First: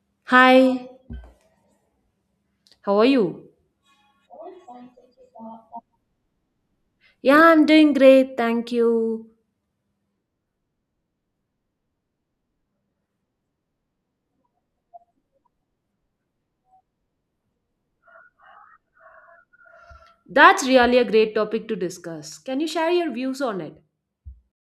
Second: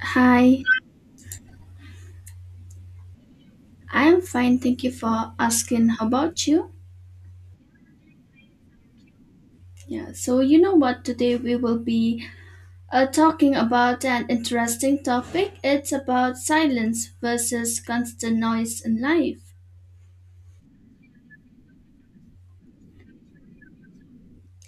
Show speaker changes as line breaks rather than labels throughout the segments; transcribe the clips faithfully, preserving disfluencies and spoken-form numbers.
Hi,
Hi, how are you?
I'm fine. Thank you for asking. How about you?
Yeah, I'm doing great, thank you.
Yeah, so you know what? Today we will be uh, talking about an interesting topic. It's about silence versus constant noise in life.
That's really a great topic to discuss. Can you share your views on it?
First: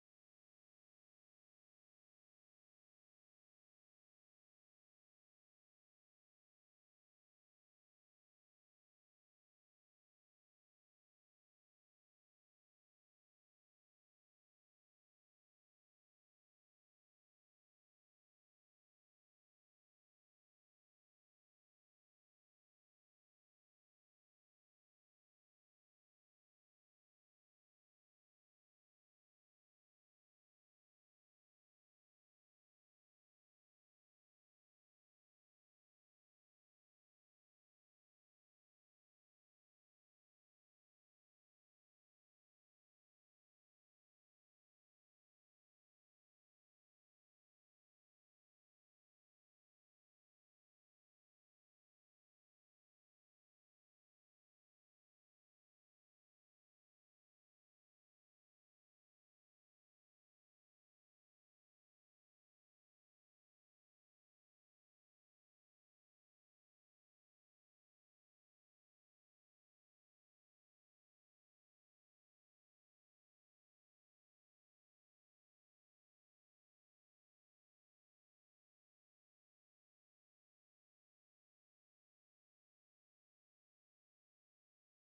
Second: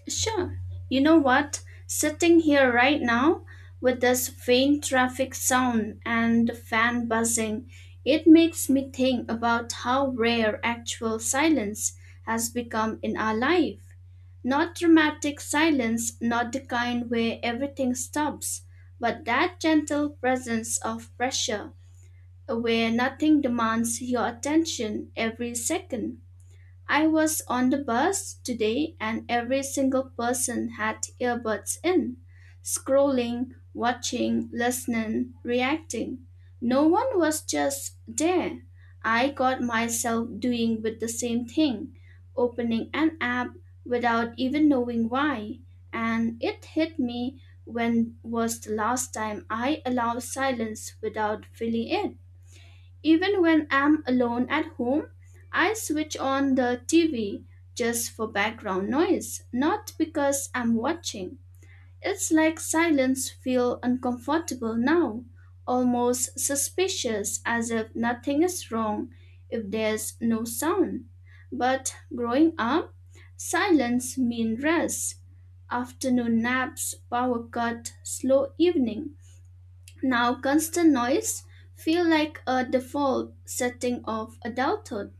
Sure. You know what? Sitting here right now with this faint traffic sound and the fan buzzing, it makes me think about how rare actual silence has become in our life. Not dramatic silence, not the kind where everything stops, but that gentle presence of pressure where nothing demands your attention every second. I was on the bus today and every single person had earbuds in, scrolling, watching, listening, reacting. No one was just there. I got myself doing with the same thing, opening an app without even knowing why. And it hit me when was the last time I allowed silence without feeling it. Even when I'm alone at home, I switch on the T V just for background noise, not because I'm watching. It's like silence feels uncomfortable now, almost suspicious as if nothing is wrong if there's no sound. But growing up, silence means rest, afternoon naps, power cut, slow evening. Now, constant noise feel like a default setting of adulthood.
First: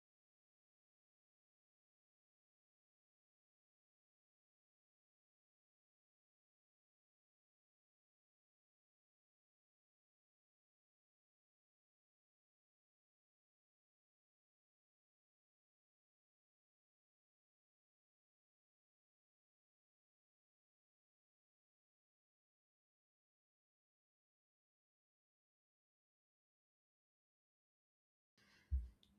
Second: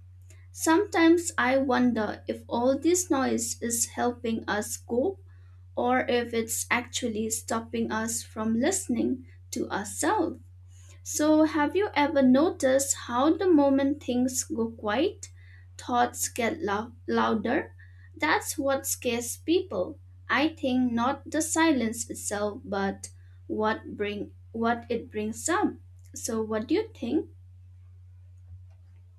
Sometimes I wonder if all this noise is helping us cope or if it's actually stopping us from listening to ourselves. So, have you ever noticed how the moment things go quiet, thoughts get lou- louder? That's what scares people. I think not the silence itself, but what bring what it brings up. So, what do you think?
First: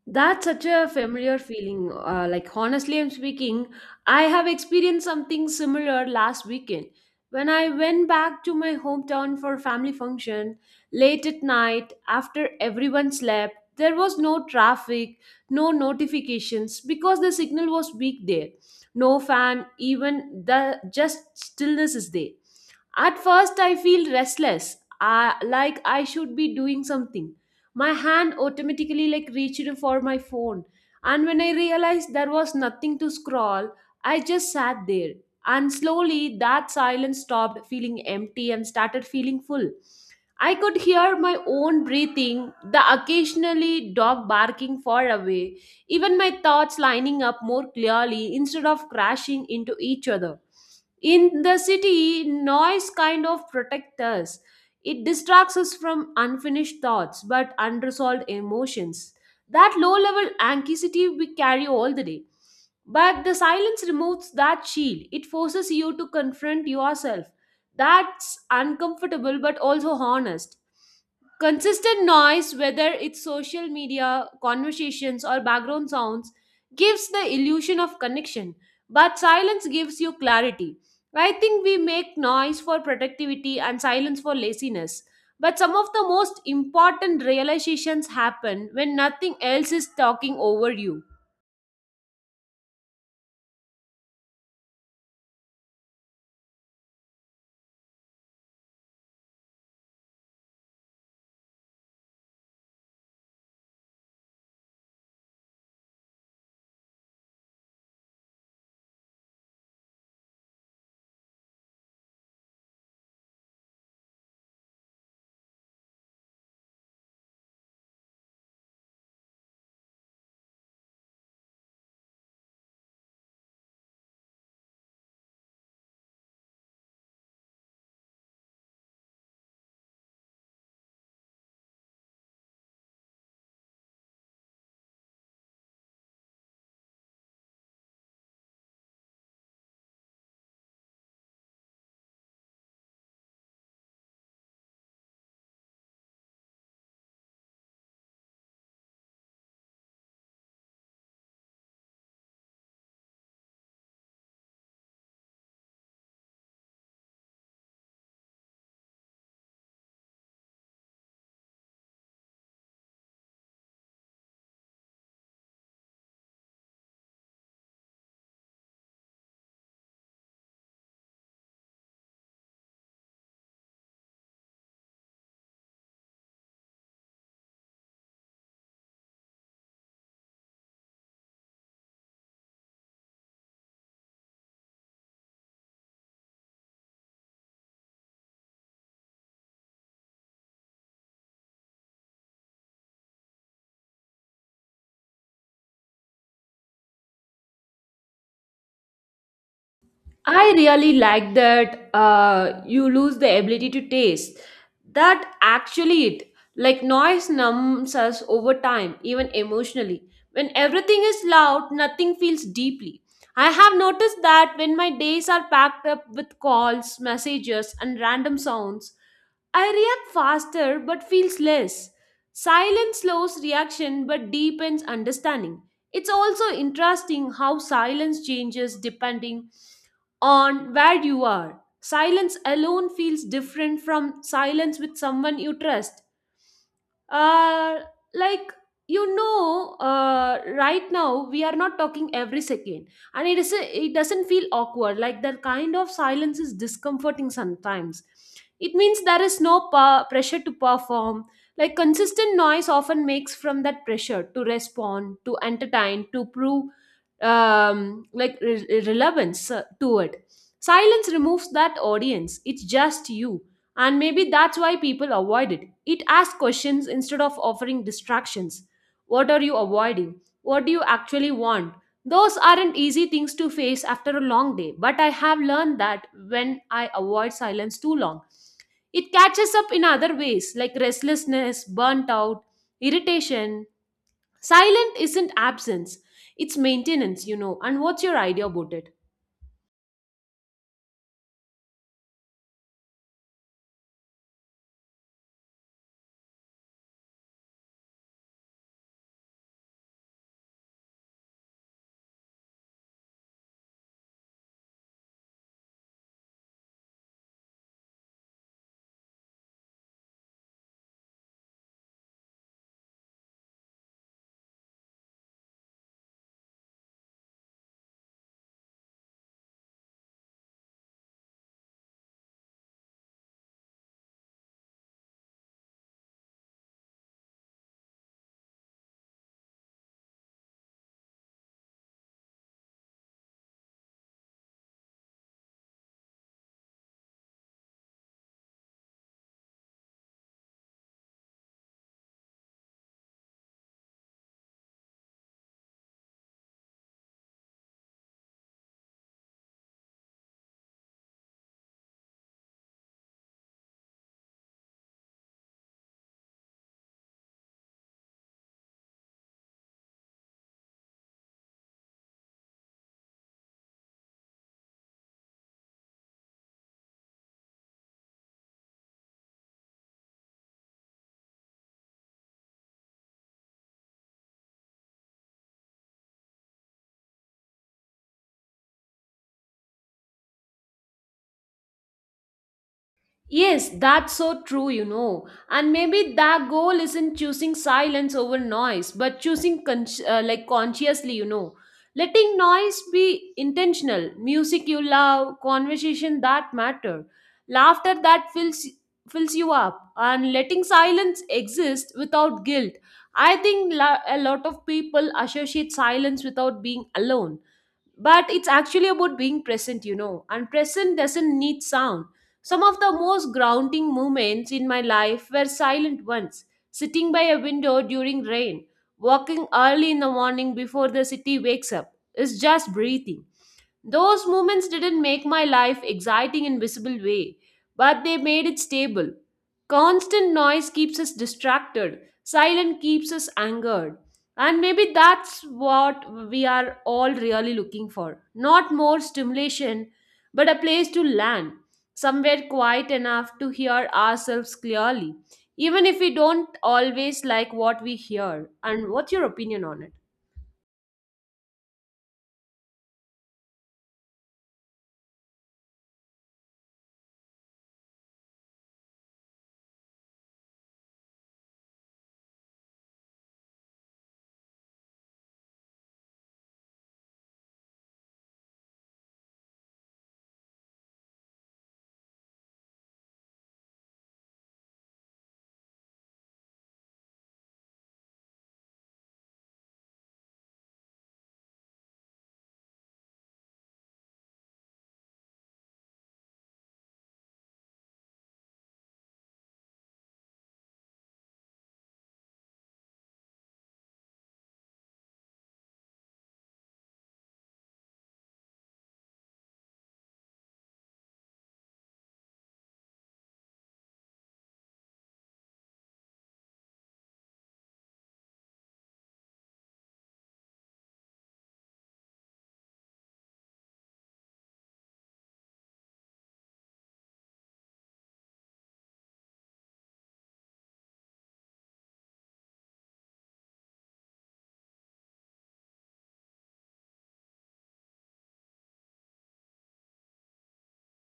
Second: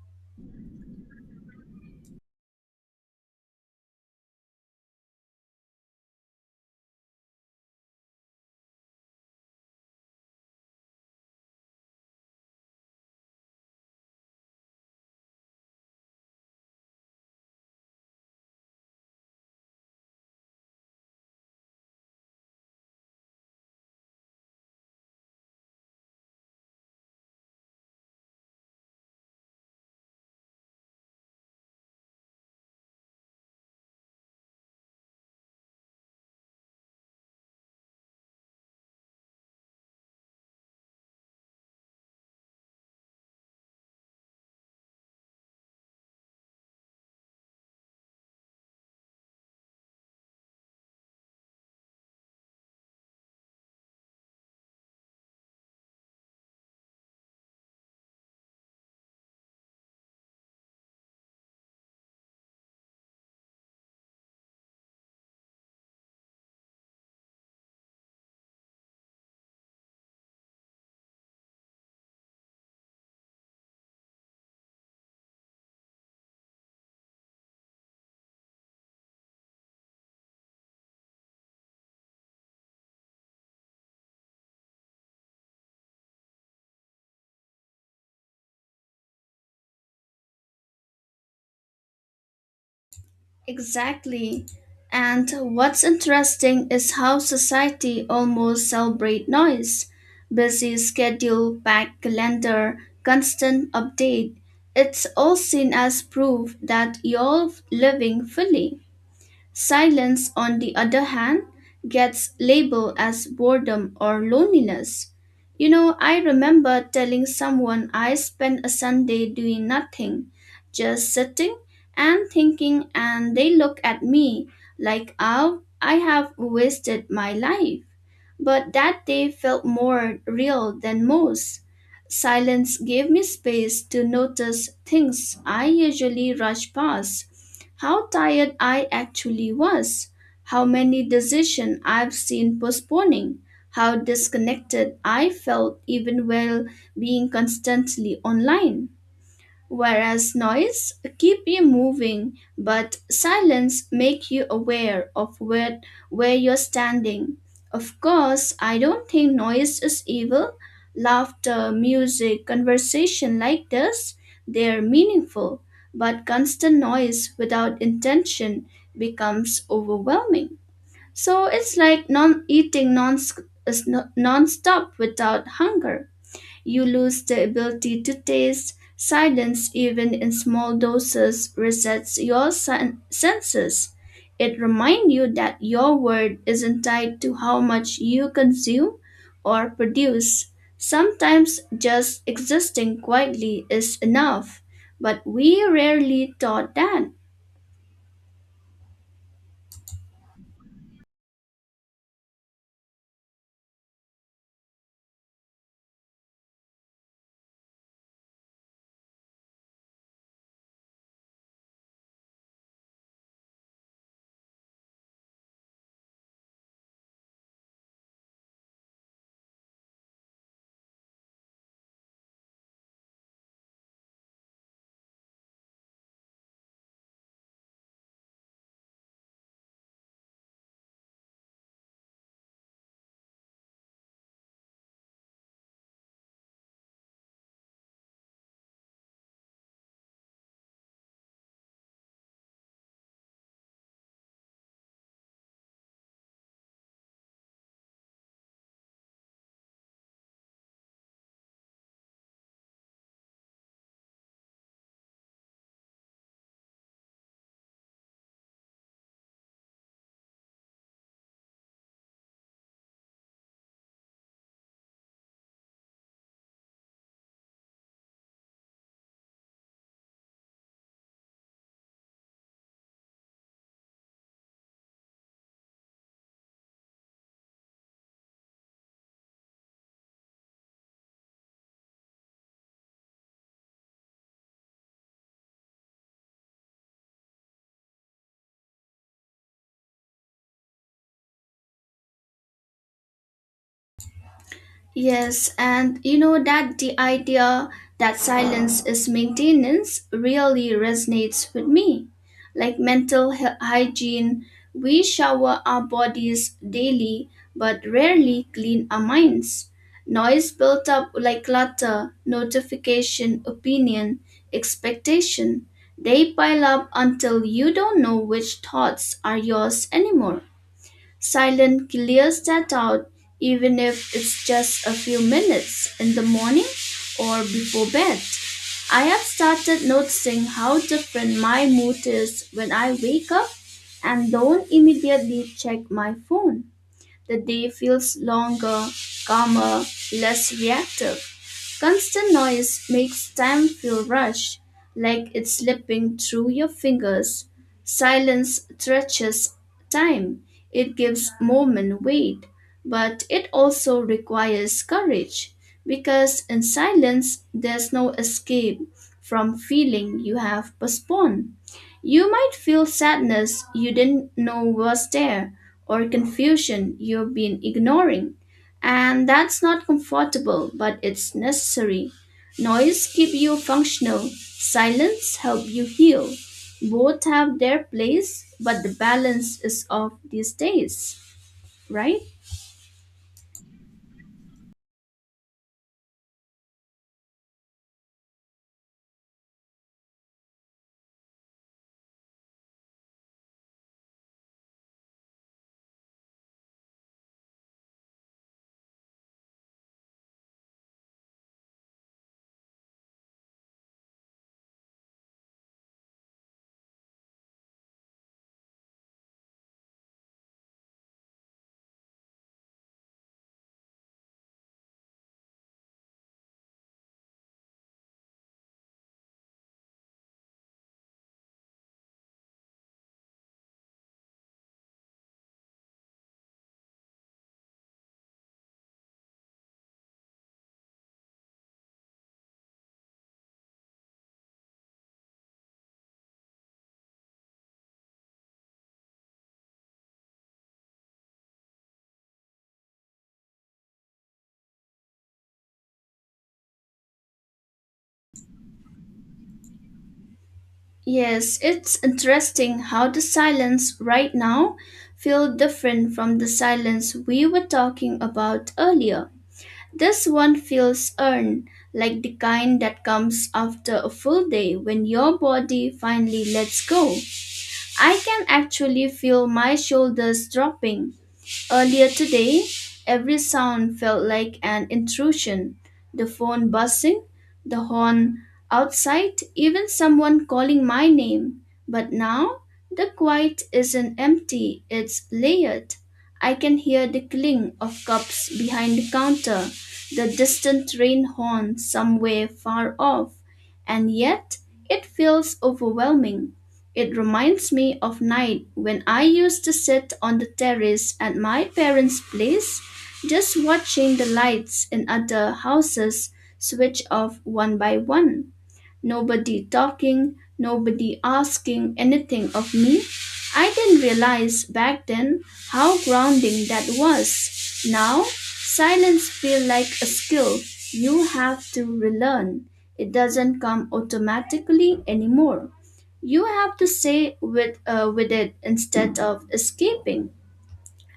That's such a familiar feeling. Uh, like, honestly, I'm speaking, I have experienced something similar last weekend. When I went back to my hometown for a family function late at night after everyone slept, there was no traffic, no notifications because the signal was weak there. No fan, even the just stillness is there. At first, I feel restless, I, like I should be doing something. My hand automatically like reached for my phone, and when I realized there was nothing to scroll, I just sat there, and slowly that silence stopped feeling empty and started feeling full. I could hear my own breathing, the occasionally dog barking far away, even my thoughts lining up more clearly instead of crashing into each other. In the city, noise kind of protects us. It distracts us from unfinished thoughts but unresolved emotions. That low level anxiety we carry all the day. But the silence removes that shield. It forces you to confront yourself. That's uncomfortable but also honest. Consistent noise, whether it's social media, conversations, or background sounds, gives the illusion of connection, but silence gives you clarity. I think we make noise for productivity and silence for laziness. But some of the most important realizations happen when nothing else is talking over you.
Exactly. And what's interesting is how society almost celebrate noise. Busy schedule, packed calendar, constant update. It's all seen as proof that you're living fully. Silence, on the other hand, gets labeled as boredom or loneliness. You know, I remember telling someone I spent a Sunday doing nothing, just sitting and thinking, and they looked at me like oh, I have wasted my life. But that day felt more real than most. Silence gave me space to notice things I usually rush past how tired I actually was, how many decisions I've seen postponing, how disconnected I felt even while being constantly online. Whereas noise keep you moving, but silence make you aware of where, where you're standing. Of course, I don't think noise is evil. Laughter, music, conversation like this, they're meaningful, but constant noise without intention becomes overwhelming. So it's like non eating non non-stop without hunger. You lose the ability to taste. Silence, even in small doses, resets your sen- senses. It reminds you that your worth isn't tied to how much you consume or produce. Sometimes just existing quietly is enough, but we rarely thought that.
I really like that, uh, you lose the ability to taste. That actually it. Like noise numbs us over time, even emotionally. When everything is loud, nothing feels deeply. I have noticed that when my days are packed up with calls, messages, and random sounds, I react faster but feels less. Silence slows reaction but deepens understanding. It's also interesting how silence changes depending on where you are. Silence alone feels different from silence with someone you trust. uh like you know uh right now we are not talking every second, and it is it doesn't feel awkward. Like that kind of silence is discomforting sometimes. It means there is no pa- pressure to perform. Like consistent noise often makes from that pressure to respond, to entertain, to prove um like re- relevance uh, to it. Silence removes that audience. It's just you, and maybe that's why people avoid it. It asks questions instead of offering distractions. What are you avoiding? What do you actually want? Those aren't easy things to face after a long day, but I have learned that when I avoid silence too long, it catches up in other ways like restlessness, burnt out, irritation. Silent isn't absence, it's maintenance, you know. And what's your idea about it?
Yes, and you know that the idea that silence is maintenance really resonates with me. Like mental hy- hygiene, we shower our bodies daily but rarely clean our minds. Noise built up like clutter, notification, opinion, expectation. They pile up until you don't know which thoughts are yours anymore. Silence clears that out, even if it's just a few minutes in the morning or before bed. I have started noticing how different my mood is when I wake up and don't immediately check my phone. The day feels longer, calmer, less reactive. Constant noise makes time feel rushed, like it's slipping through your fingers. Silence stretches time. It gives moment weight, but it also requires courage because in silence there's no escape from feeling you have postponed. You might feel sadness you didn't know was there, or confusion you've been ignoring. And that's not comfortable, but it's necessary. Noise keep you functional, silence help you heal. Both have their place, but the balance is off these days, right?
Yes, that's so true, you know. And maybe that goal isn't choosing silence over noise, but choosing con- uh, like consciously, you know. Letting noise be intentional, music you love, conversation that matter, laughter that fills fills you up, and letting silence exist without guilt. I think la- a lot of people associate silence without being alone, but it's actually about being present, you know, and present doesn't need sound. Some of the most grounding moments in my life were silent ones: sitting by a window during rain, walking early in the morning before the city wakes up, it's just breathing. Those moments didn't make my life exciting in visible way, but they made it stable. Constant noise keeps us distracted, silence keeps us angered. And maybe that's what we are all really looking for. Not more stimulation, but a place to land, somewhere quiet enough to hear ourselves clearly, even if we don't always like what we hear. And what's your opinion on it?
Yes, it's interesting how the silence right now feel different from the silence we were talking about earlier. This one feels earned, like the kind that comes after a full day when your body finally lets go. I can actually feel my shoulders dropping. Earlier today, every sound felt like an intrusion the phone buzzing, the horn outside, even someone calling my name. But now, the quiet isn't empty, it's layered. I can hear the clink of cups behind the counter, the distant train horn somewhere far off, and yet it feels overwhelming. It reminds me of night when I used to sit on the terrace at my parents' place, just watching the lights in other houses switch off one by one. Nobody talking, nobody asking anything of me. I didn't realize back then how grounding that was. Now, silence feels like a skill you have to relearn. It doesn't come automatically anymore. You have to stay with, uh, with it instead of escaping.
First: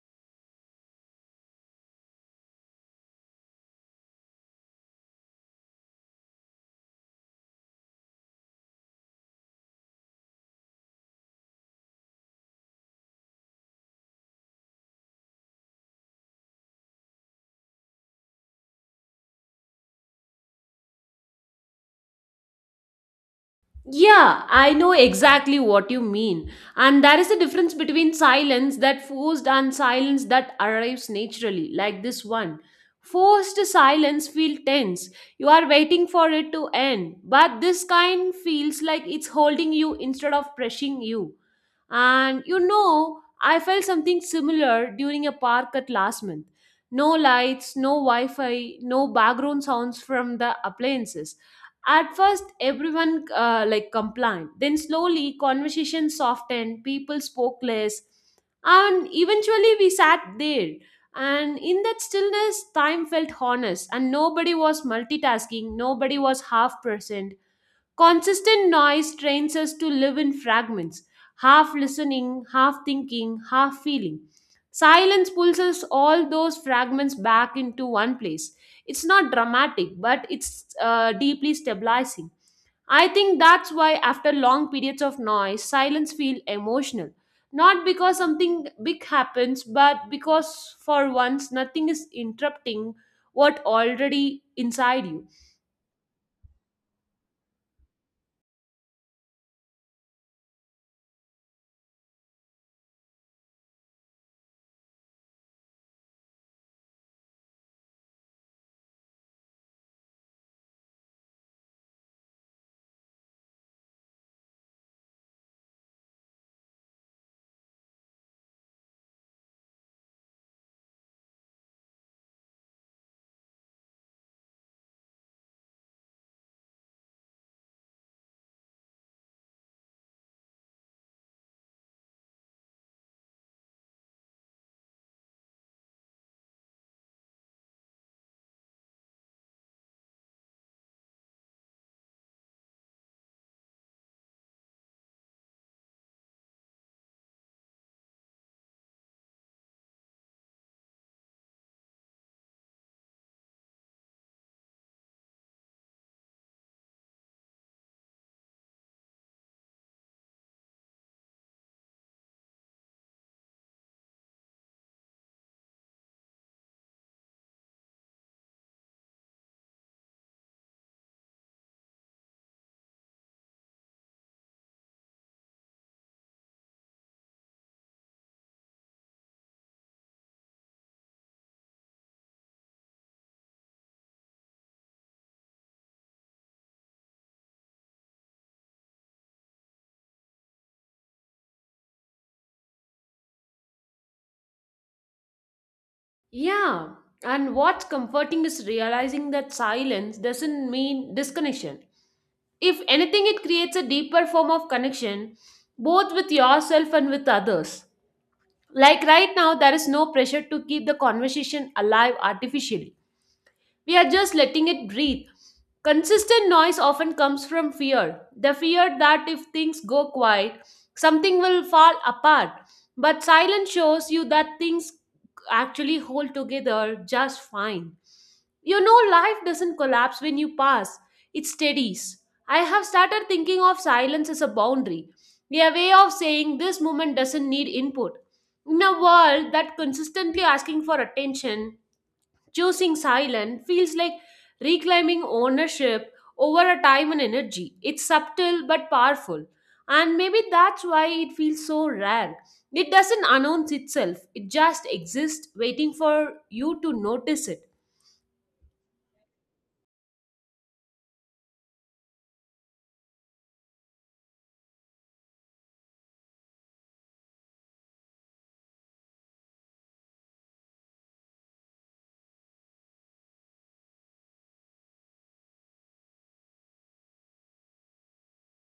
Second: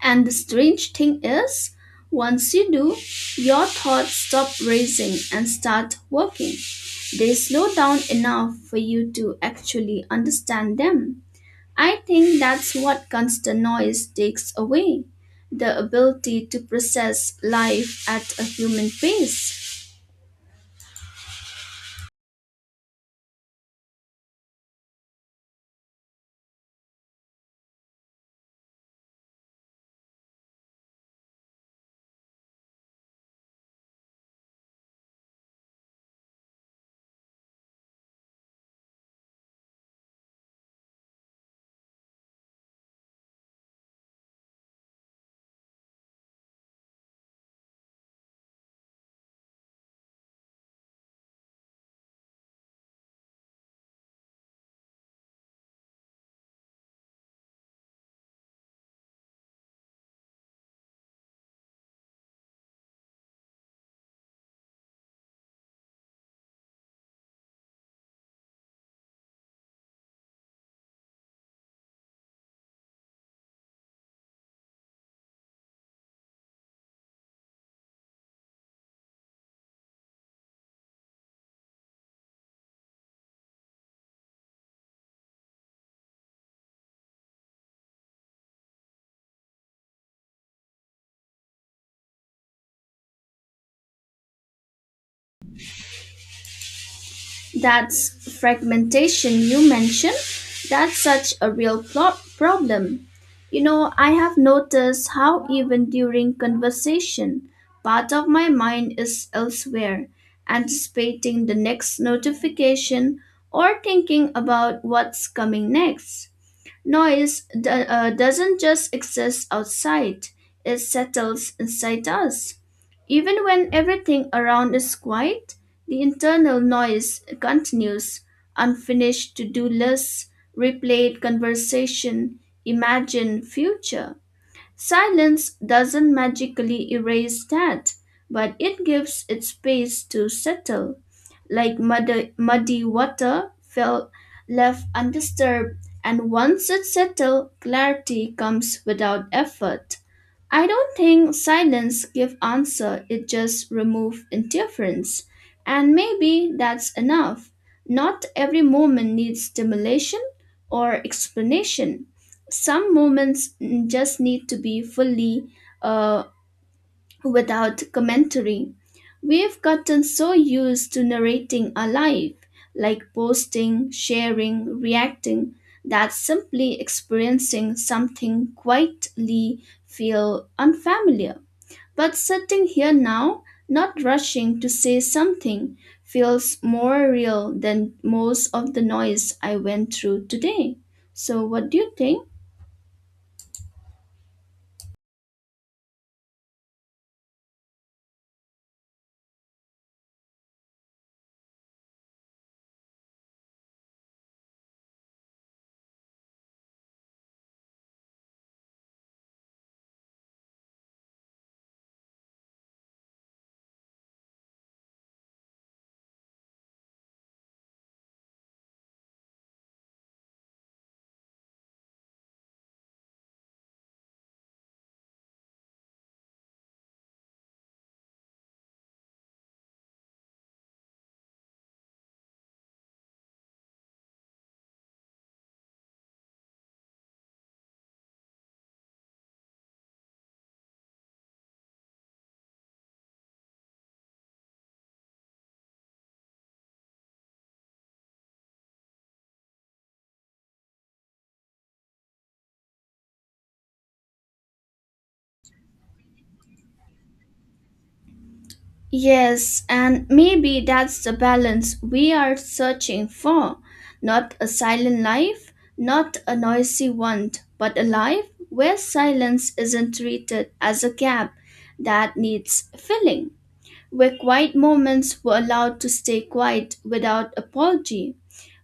And the strange thing is, once you do, your thoughts stop racing and start working. They slow down enough for you to actually understand them. I think that's what constant noise takes away the ability to process life at a human pace.
Yeah, I know exactly what you mean. And there is a difference between silence that forced and silence that arrives naturally, like this one. Forced silence feels tense. You are waiting for it to end. But this kind feels like it's holding you instead of pressing you. And you know, I felt something similar during a park at last month. No lights, no Wi Fi, no background sounds from the appliances. At first, everyone uh, like complied. Then slowly, conversation softened. People spoke less, and eventually, we sat there. And in that stillness, time felt honest, and nobody was multitasking. Nobody was half present. Consistent noise trains us to live in fragments, half listening, half thinking, half feeling. Silence pulls us all those fragments back into one place. It's not dramatic, but it's uh, deeply stabilizing. I think that's why, after long periods of noise, silence feels emotional. Not because something big happens, but because for once nothing is interrupting what already inside you.
That's fragmentation you mentioned. That's such a real plot problem. You know, I have noticed how even during conversation, part of my mind is elsewhere, anticipating the next notification or thinking about what's coming next. Noise do- uh, doesn't just exist outside, it settles inside us. Even when everything around is quiet, the internal noise continues, unfinished to-do lists, replayed conversation, imagined future. Silence doesn't magically erase that, but it gives it space to settle, like muddy, muddy water felt left undisturbed, and once it settles, clarity comes without effort. I don't think silence give answer, it just remove interference. And maybe that's enough. Not every moment needs stimulation or explanation. Some moments mm, just need to be fully uh, without commentary. We've gotten so used to narrating our life, like posting, sharing, reacting, that simply experiencing something quietly feel unfamiliar. But sitting here now, not rushing to say something, feels more real than most of the noise I went through today. So what do you think?
Yeah, and what's comforting is realizing that silence doesn't mean disconnection. If anything, it creates a deeper form of connection, both with yourself and with others. Like right now, there is no pressure to keep the conversation alive artificially. We are just letting it breathe. Consistent noise often comes from fear, the fear that if things go quiet, something will fall apart. But silence shows you that things actually hold together just fine. You know, life doesn't collapse when you pass, it steadies. I have started thinking of silence as a boundary, a way of saying this moment doesn't need input. In a world that consistently asking for attention, choosing silent feels like reclaiming ownership over a time and energy. It's subtle but powerful. And maybe that's why it feels so rare. It doesn't announce itself, it just exists, waiting for you to notice it.
Yes, and maybe that's the balance we are searching for. Not a silent life, not a noisy one, but a life where silence isn't treated as a gap that needs filling where quiet moments were allowed to stay quiet without apology,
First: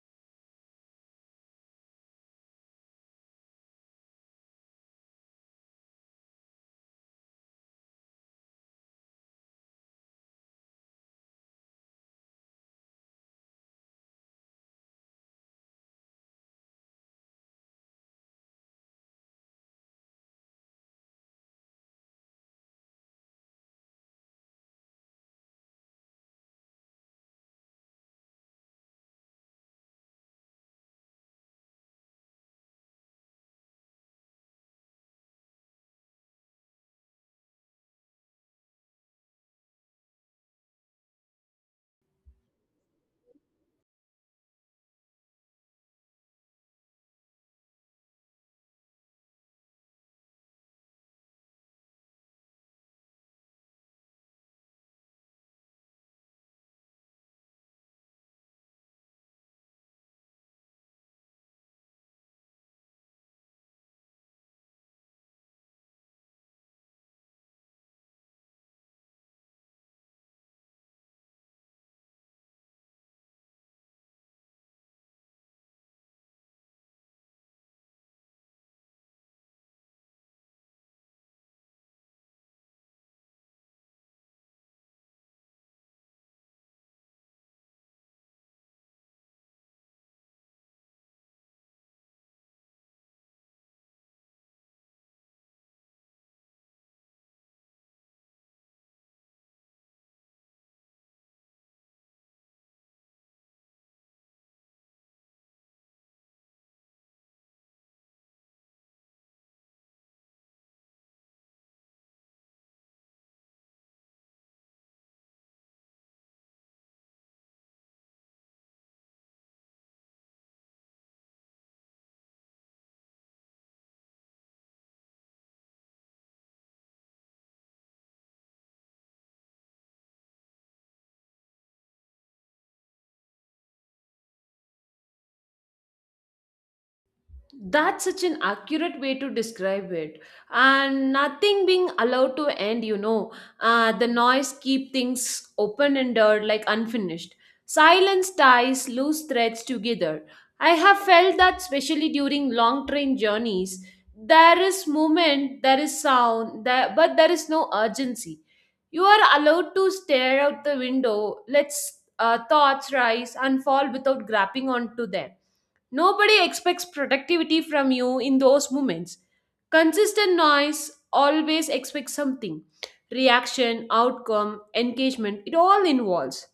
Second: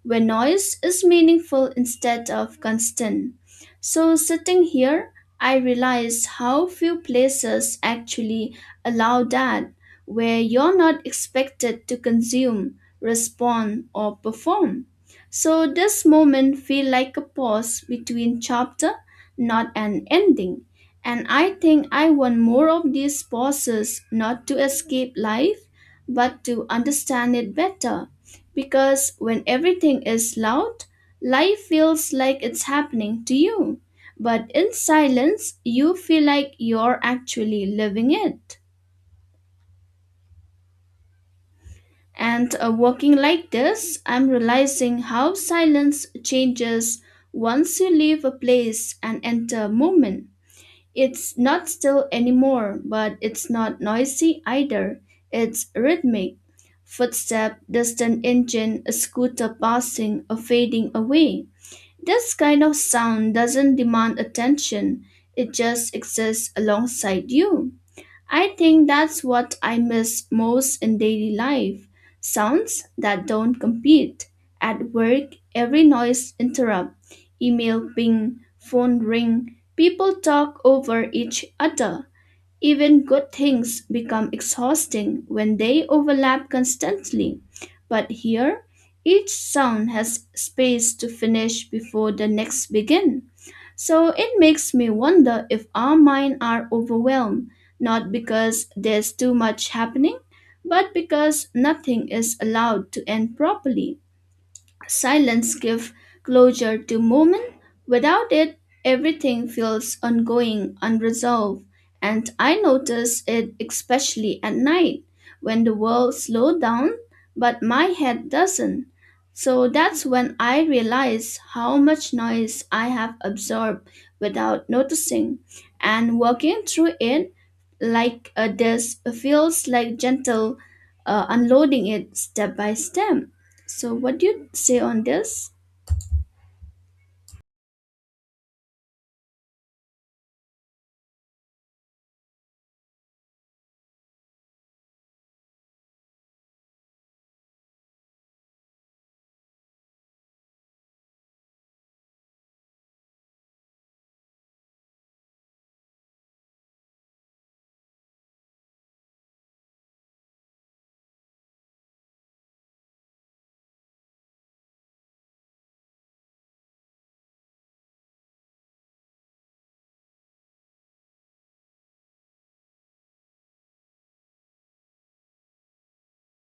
where noise is meaningful instead of constant. So, sitting here, I realize how few places actually allow that, where you're not expected to consume, respond, or perform. So, this moment feels like a pause between chapter, not an ending. And I think I want more of these pauses not to escape life, but to understand it better. Because when everything is loud, life feels like it's happening to you. But in silence, you feel like you're actually living it. And uh, working like this, I'm realizing how silence changes once you leave a place and enter a moment. It's not still anymore, but it's not noisy either. It's rhythmic. Footstep, distant engine, a scooter passing or fading away. This kind of sound doesn't demand attention. It just exists alongside you. I think that's what I miss most in daily life sounds that don't compete. At work, every noise interrupt, email ping, phone ring, people talk over each other. Even good things become exhausting when they overlap constantly. But here, each sound has space to finish before the next begin. So it makes me wonder if our minds are overwhelmed, not because there's too much happening, but because nothing is allowed to end properly. Silence gives closure to movement. Without it, everything feels ongoing, unresolved. And I notice it especially at night when the world slows down, but my head doesn't. So that's when I realize how much noise I have absorbed without noticing. And walking through it like a disc feels like gentle uh, unloading it step by step. So, what do you say on this?
That's such an accurate way to describe it. And nothing being allowed to end, you know. Uh, the noise keep things open-ended, like unfinished. Silence ties loose threads together. I have felt that especially during long train journeys. There is movement, there is sound, there, but there is no urgency. You are allowed to stare out the window, let uh, thoughts rise and fall without grabbing onto them. Nobody expects productivity from you in those moments. Consistent noise always expects something: reaction, outcome, engagement, it all involves.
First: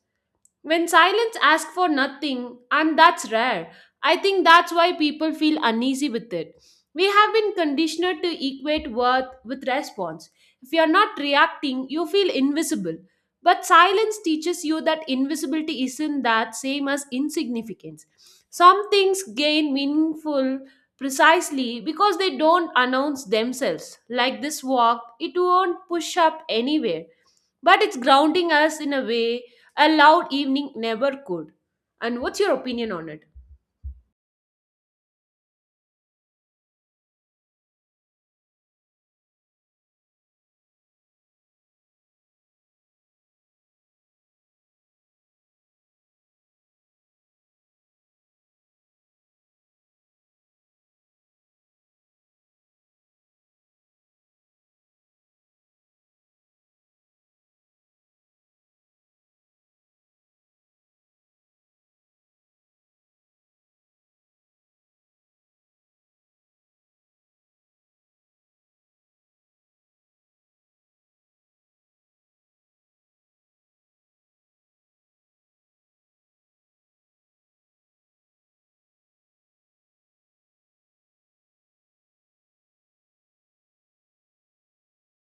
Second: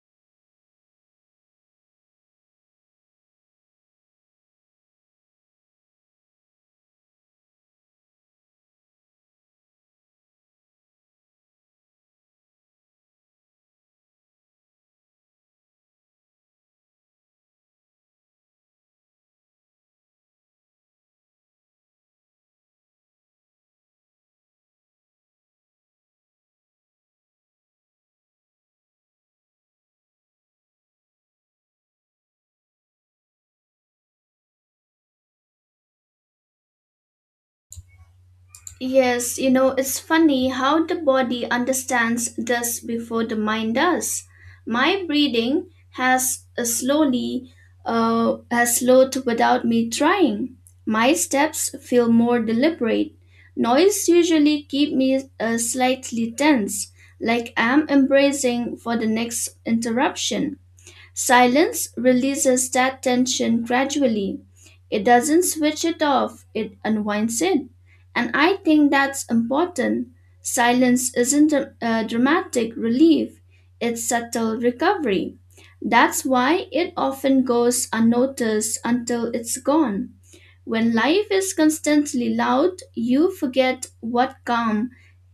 When silence asks for nothing, and that's rare, I think that's why people feel uneasy with it. We have been conditioned to equate worth with response. If you're not reacting, you feel invisible. But silence teaches you that invisibility isn't that same as insignificance. Some things gain meaningful precisely because they don't announce themselves. Like this walk, it won't push up anywhere, but it's grounding us in a way a loud evening never could. And what's your opinion on it?
Yes, you know, it's funny how the body understands this before the mind does. My breathing has uh, slowly uh, has slowed without me trying. My steps feel more deliberate. Noise usually keep me uh, slightly tense, like I'm embracing for the next interruption. Silence releases that tension gradually. It doesn't switch it off, it unwinds it. And I think that's important. Silence isn't a, a dramatic relief, it's subtle recovery. That's why it often goes unnoticed until it's gone. When life is constantly loud, you forget what calm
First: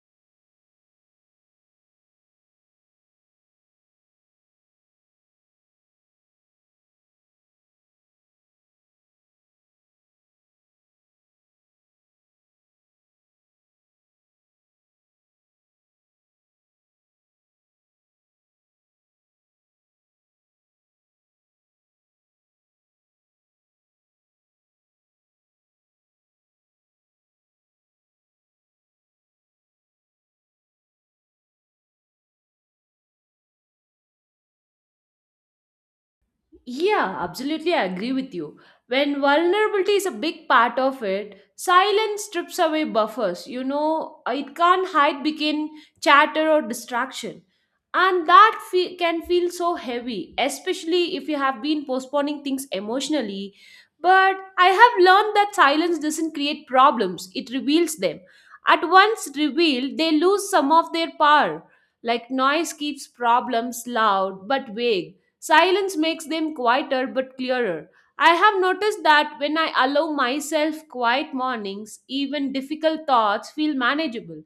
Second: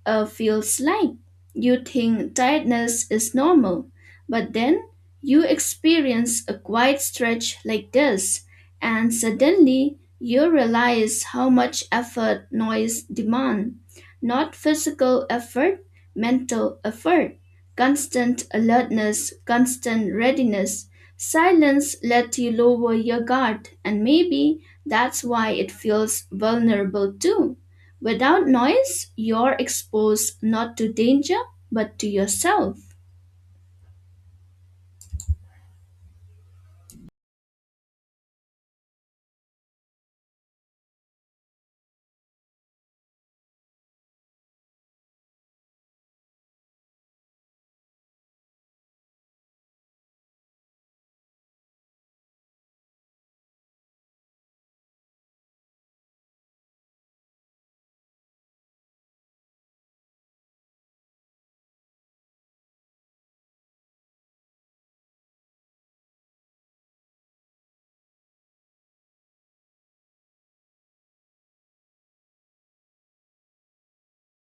uh, feels like. You think tiredness is normal, but then you experience a quiet stretch like this, and suddenly you realize how much effort noise demand. Not physical effort, mental effort. Constant alertness, constant readiness. Silence lets you lower your guard, and maybe that's why it feels vulnerable too. Without noise, you're exposed not to danger, but to yourself.
Yeah, absolutely, I agree with you. When vulnerability is a big part of it, silence strips away buffers. You know, uh, it can't hide begin chatter or distraction. And that fe- can feel so heavy, especially if you have been postponing things emotionally. But I have learned that silence doesn't create problems, it reveals them. At once revealed, they lose some of their power. Like noise keeps problems loud but vague. Silence makes them quieter but clearer. I have noticed that when I allow myself quiet mornings, even difficult thoughts feel manageable.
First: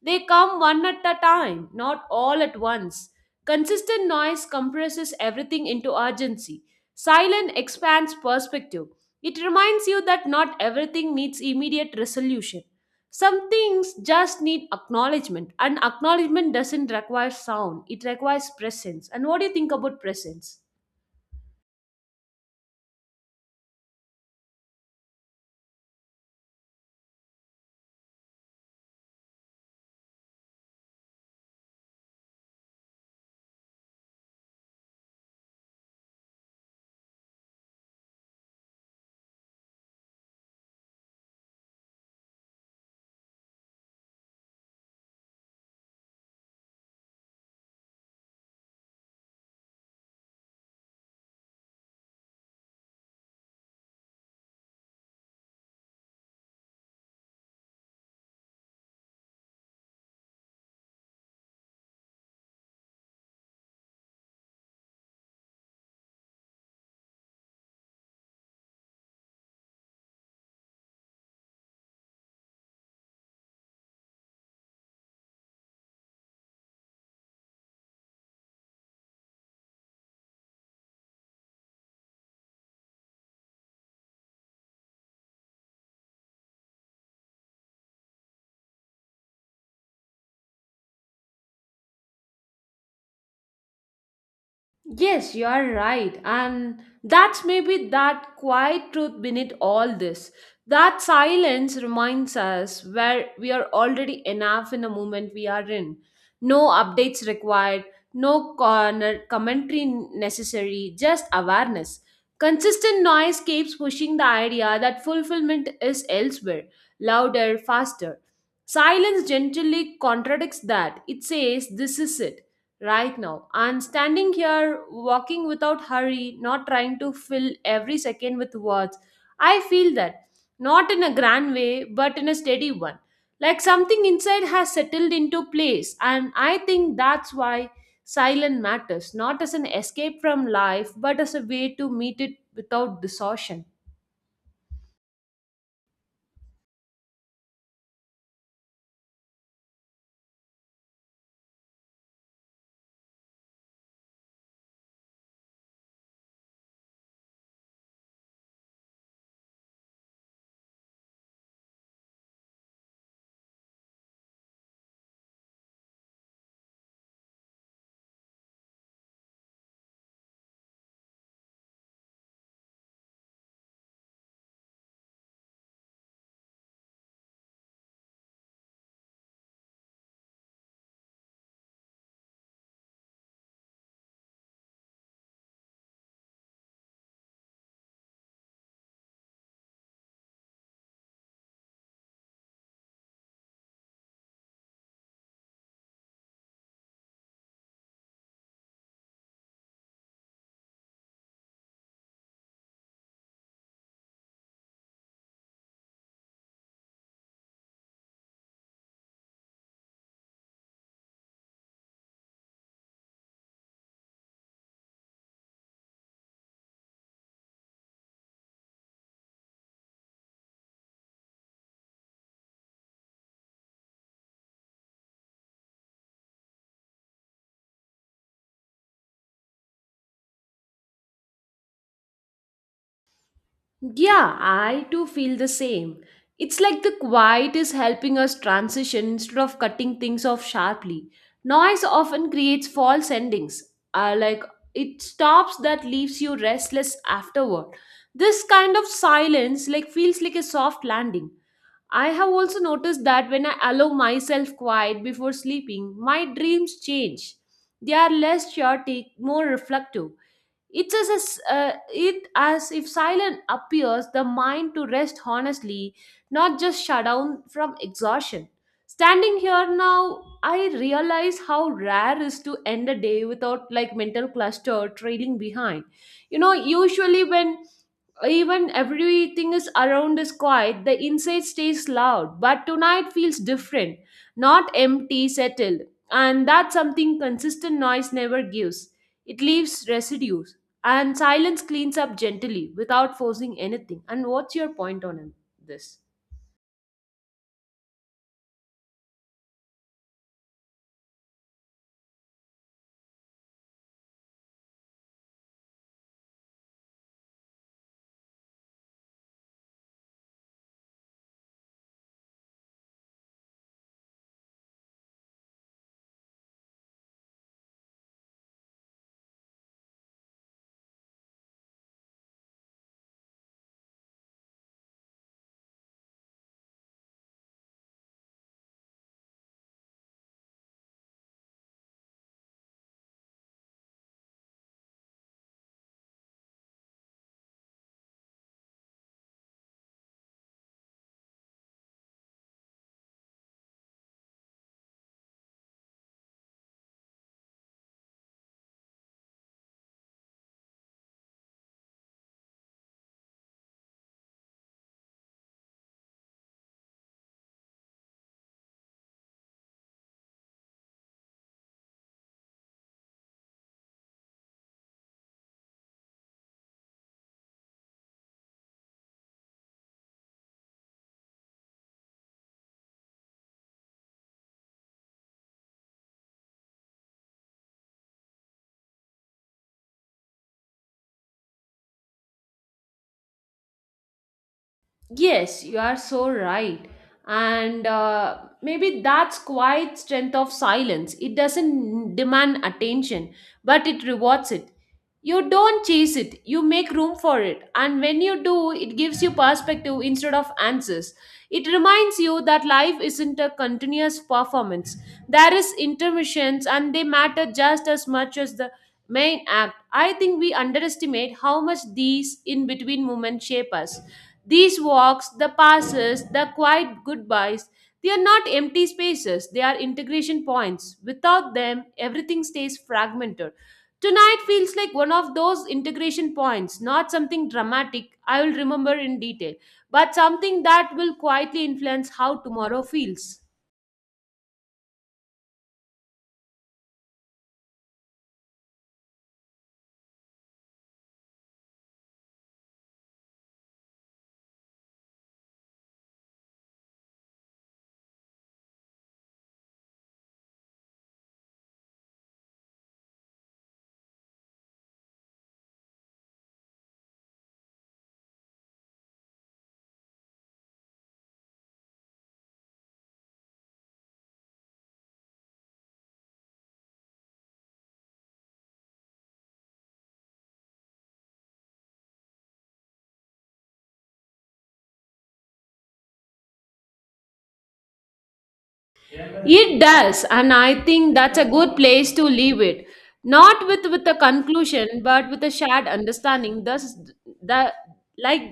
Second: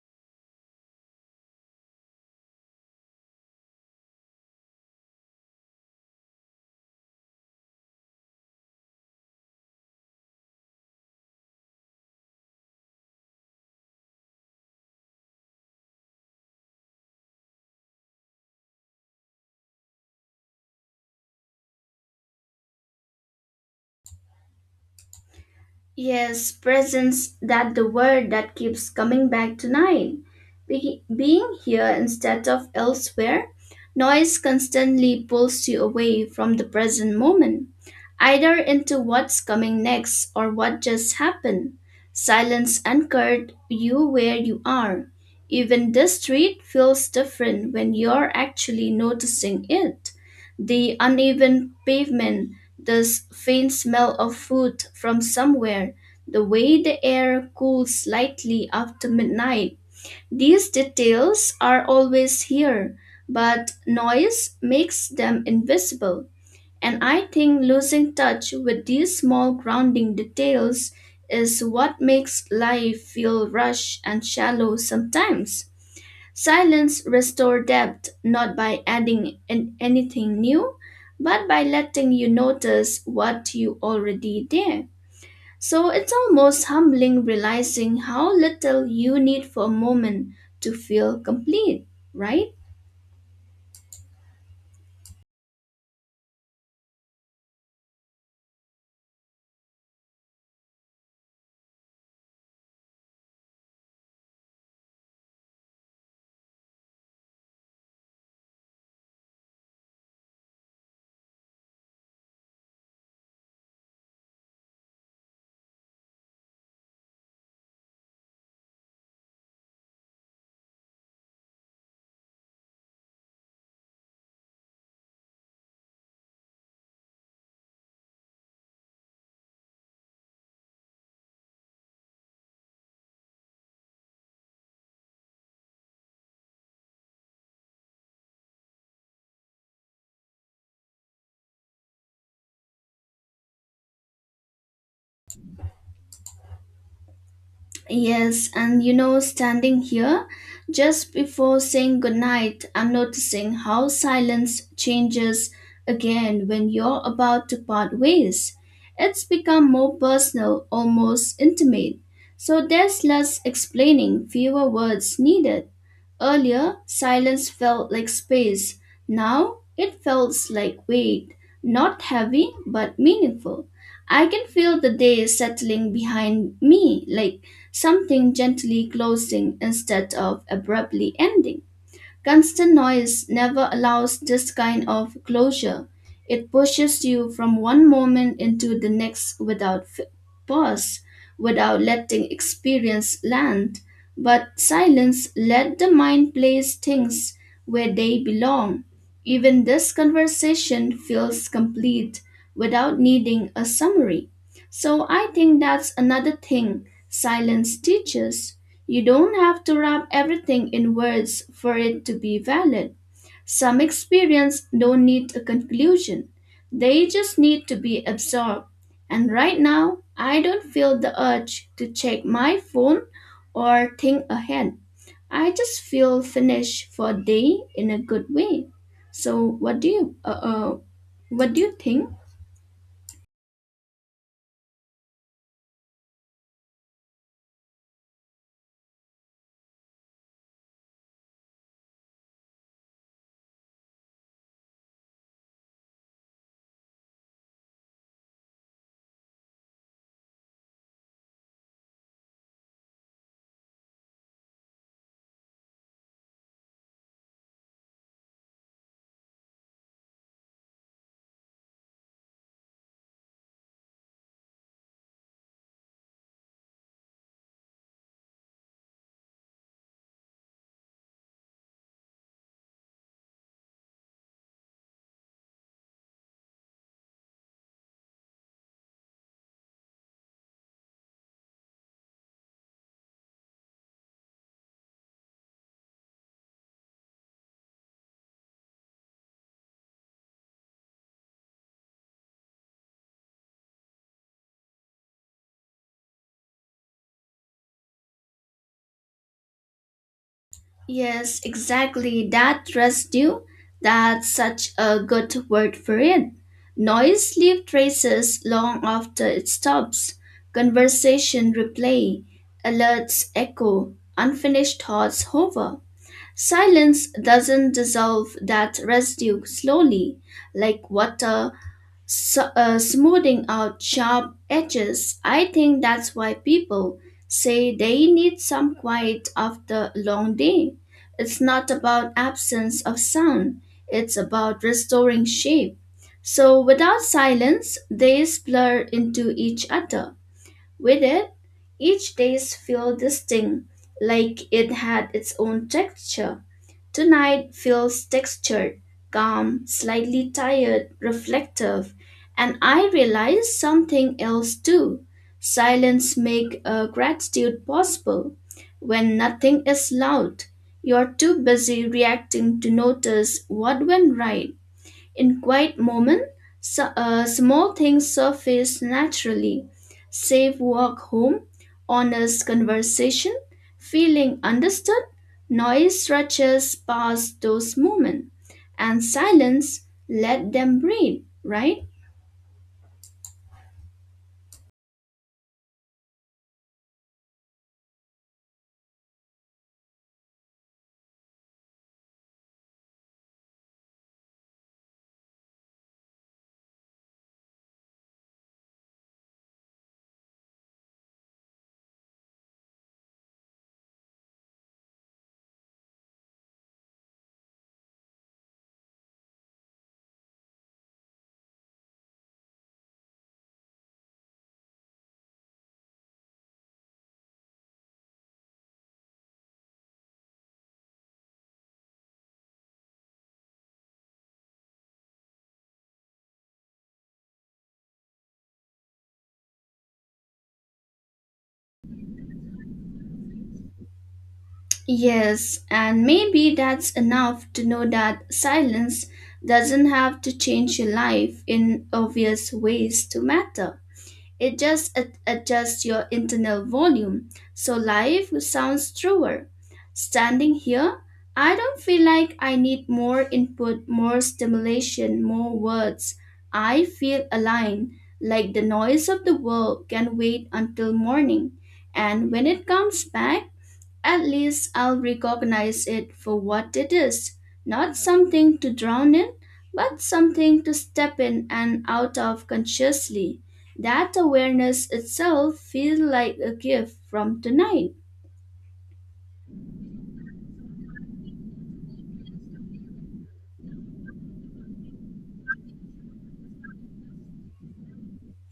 They come one at a time, not all at once. Consistent noise compresses everything into urgency. Silence expands perspective. It reminds you that not everything needs immediate resolution. Some things just need acknowledgement, and acknowledgement doesn't require sound, it requires presence. And what do you think about presence?
Yes, presence that the word that keeps coming back tonight. Be- being here instead of elsewhere, noise constantly pulls you away from the present moment, either into what's coming next or what just happened. Silence anchored you where you are. Even the street feels different when you're actually noticing it. The uneven pavement, this faint smell of food from somewhere, the way the air cools slightly after midnight. These details are always here, but noise makes them invisible. And I think losing touch with these small grounding details is what makes life feel rushed and shallow sometimes. Silence restores depth not by adding an- anything new, but by letting you notice what you already did. So it's almost humbling realizing how little you need for a moment to feel complete, right?
Yes, you are right. And that's maybe that quiet truth beneath all this. That silence reminds us where we are already enough in the moment we are in. No updates required, no corner commentary necessary, just awareness. Consistent noise keeps pushing the idea that fulfillment is elsewhere, louder, faster. Silence gently contradicts that. It says, "This is it right now." And standing here, walking without hurry, not trying to fill every second with words, I feel that, not in a grand way, but in a steady one. Like something inside has settled into place, and I think that's why silence matters, not as an escape from life, but as a way to meet it without distortion.
Yes, and you know, standing here, just before saying goodnight, I'm noticing how silence changes again when you're about to part ways. It's become more personal, almost intimate. So there's less explaining, fewer words needed. Earlier, silence felt like space. Now, it feels like weight, not heavy but meaningful. I can feel the day settling behind me like something gently closing instead of abruptly ending. Constant noise never allows this kind of closure. It pushes you from one moment into the next without f- pause, without letting experience land. But silence let the mind place things where they belong. Even this conversation feels complete without needing a summary. So I think that's another thing silence teaches. You don't have to wrap everything in words for it to be valid. Some experience don't need a conclusion. They just need to be absorbed. And right now, I don't feel the urge to check my phone or think ahead. I just feel finished for a day in a good way. So what do you uh, uh what do you think?
Yeah, I too feel the same. It's like the quiet is helping us transition instead of cutting things off sharply. Noise often creates false endings. Uh, like it stops that leaves you restless afterward. This kind of silence like feels like a soft landing. I have also noticed that when I allow myself quiet before sleeping, my dreams change. They are less chaotic, more reflective. It's as, as, uh, it as if silence appears the mind to rest honestly, not just shut down from exhaustion. Standing here now, I realize how rare is to end a day without like mental cluster trailing behind. You know, usually when even everything is around is quiet, the inside stays loud. But tonight feels different, not empty, settled, and that's something consistent noise never gives. It leaves residues. And silence cleans up gently without forcing anything. And what's your point on this?
Yes, exactly. That residue, that's such a good word for it. Noise leaves traces long after it stops. Conversation replay, alerts echo, unfinished thoughts hover. Silence doesn't dissolve that residue slowly, like water so, uh, smoothing out sharp edges. I think that's why people say they need some quiet after a long day. It's not about absence of sound, it's about restoring shape. So, without silence, days blur into each other. With it, each days feel distinct, like it had its own texture. Tonight feels textured, calm, slightly tired, reflective, and I realized something else too. Silence make a gratitude possible. When nothing is loud, you're too busy reacting to notice what went right. In quiet moments, small things surface naturally. Safe walk home, honest conversation, feeling understood, noise stretches past those moments, and silence let them breathe, right?
Yes, you are so right. And uh, maybe that's quiet strength of silence. It doesn't demand attention, but it rewards it. You don't chase it, you make room for it. And when you do, it gives you perspective instead of answers. It reminds you that life isn't a continuous performance. There is intermissions and they matter just as much as the main act. I think we underestimate how much these in between moments shape us. These walks, the passes, the quiet goodbyes, they are not empty spaces, they are integration points. Without them, everything stays fragmented. Tonight feels like one of those integration points, not something dramatic I will remember in detail, but something that will quietly influence how tomorrow feels.
Yes, and maybe that's enough to know that silence doesn't have to change your life in obvious ways to matter. It just ad- adjusts your internal volume so life sounds truer. Standing here, I don't feel like I need more input, more stimulation, more words. I feel aligned, like the noise of the world can wait until morning. And when it comes back, at least I'll recognize it for what it is not something to drown in, but something to step in and out of consciously. That awareness itself feels like a gift from tonight.
It does, and I think that's a good place to leave it. Not with with a conclusion, but with a shared understanding. Thus, the like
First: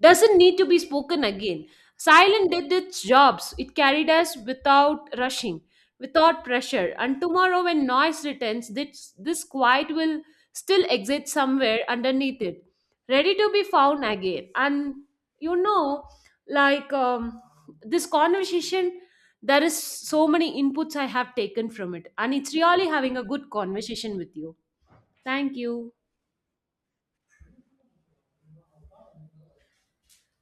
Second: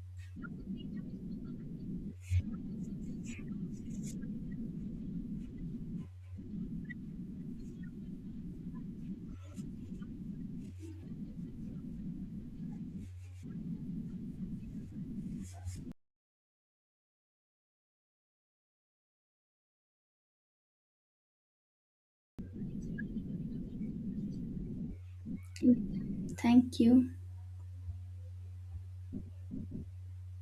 doesn't need to be spoken again. Silent did its jobs. It carried us without rushing, without pressure. And tomorrow, when noise returns, this this quiet will still exist somewhere underneath it, ready to be found again. And you know, like um, this conversation, there is so many inputs I have taken from it, and it's really having a good conversation with you. Thank you.
Thank you.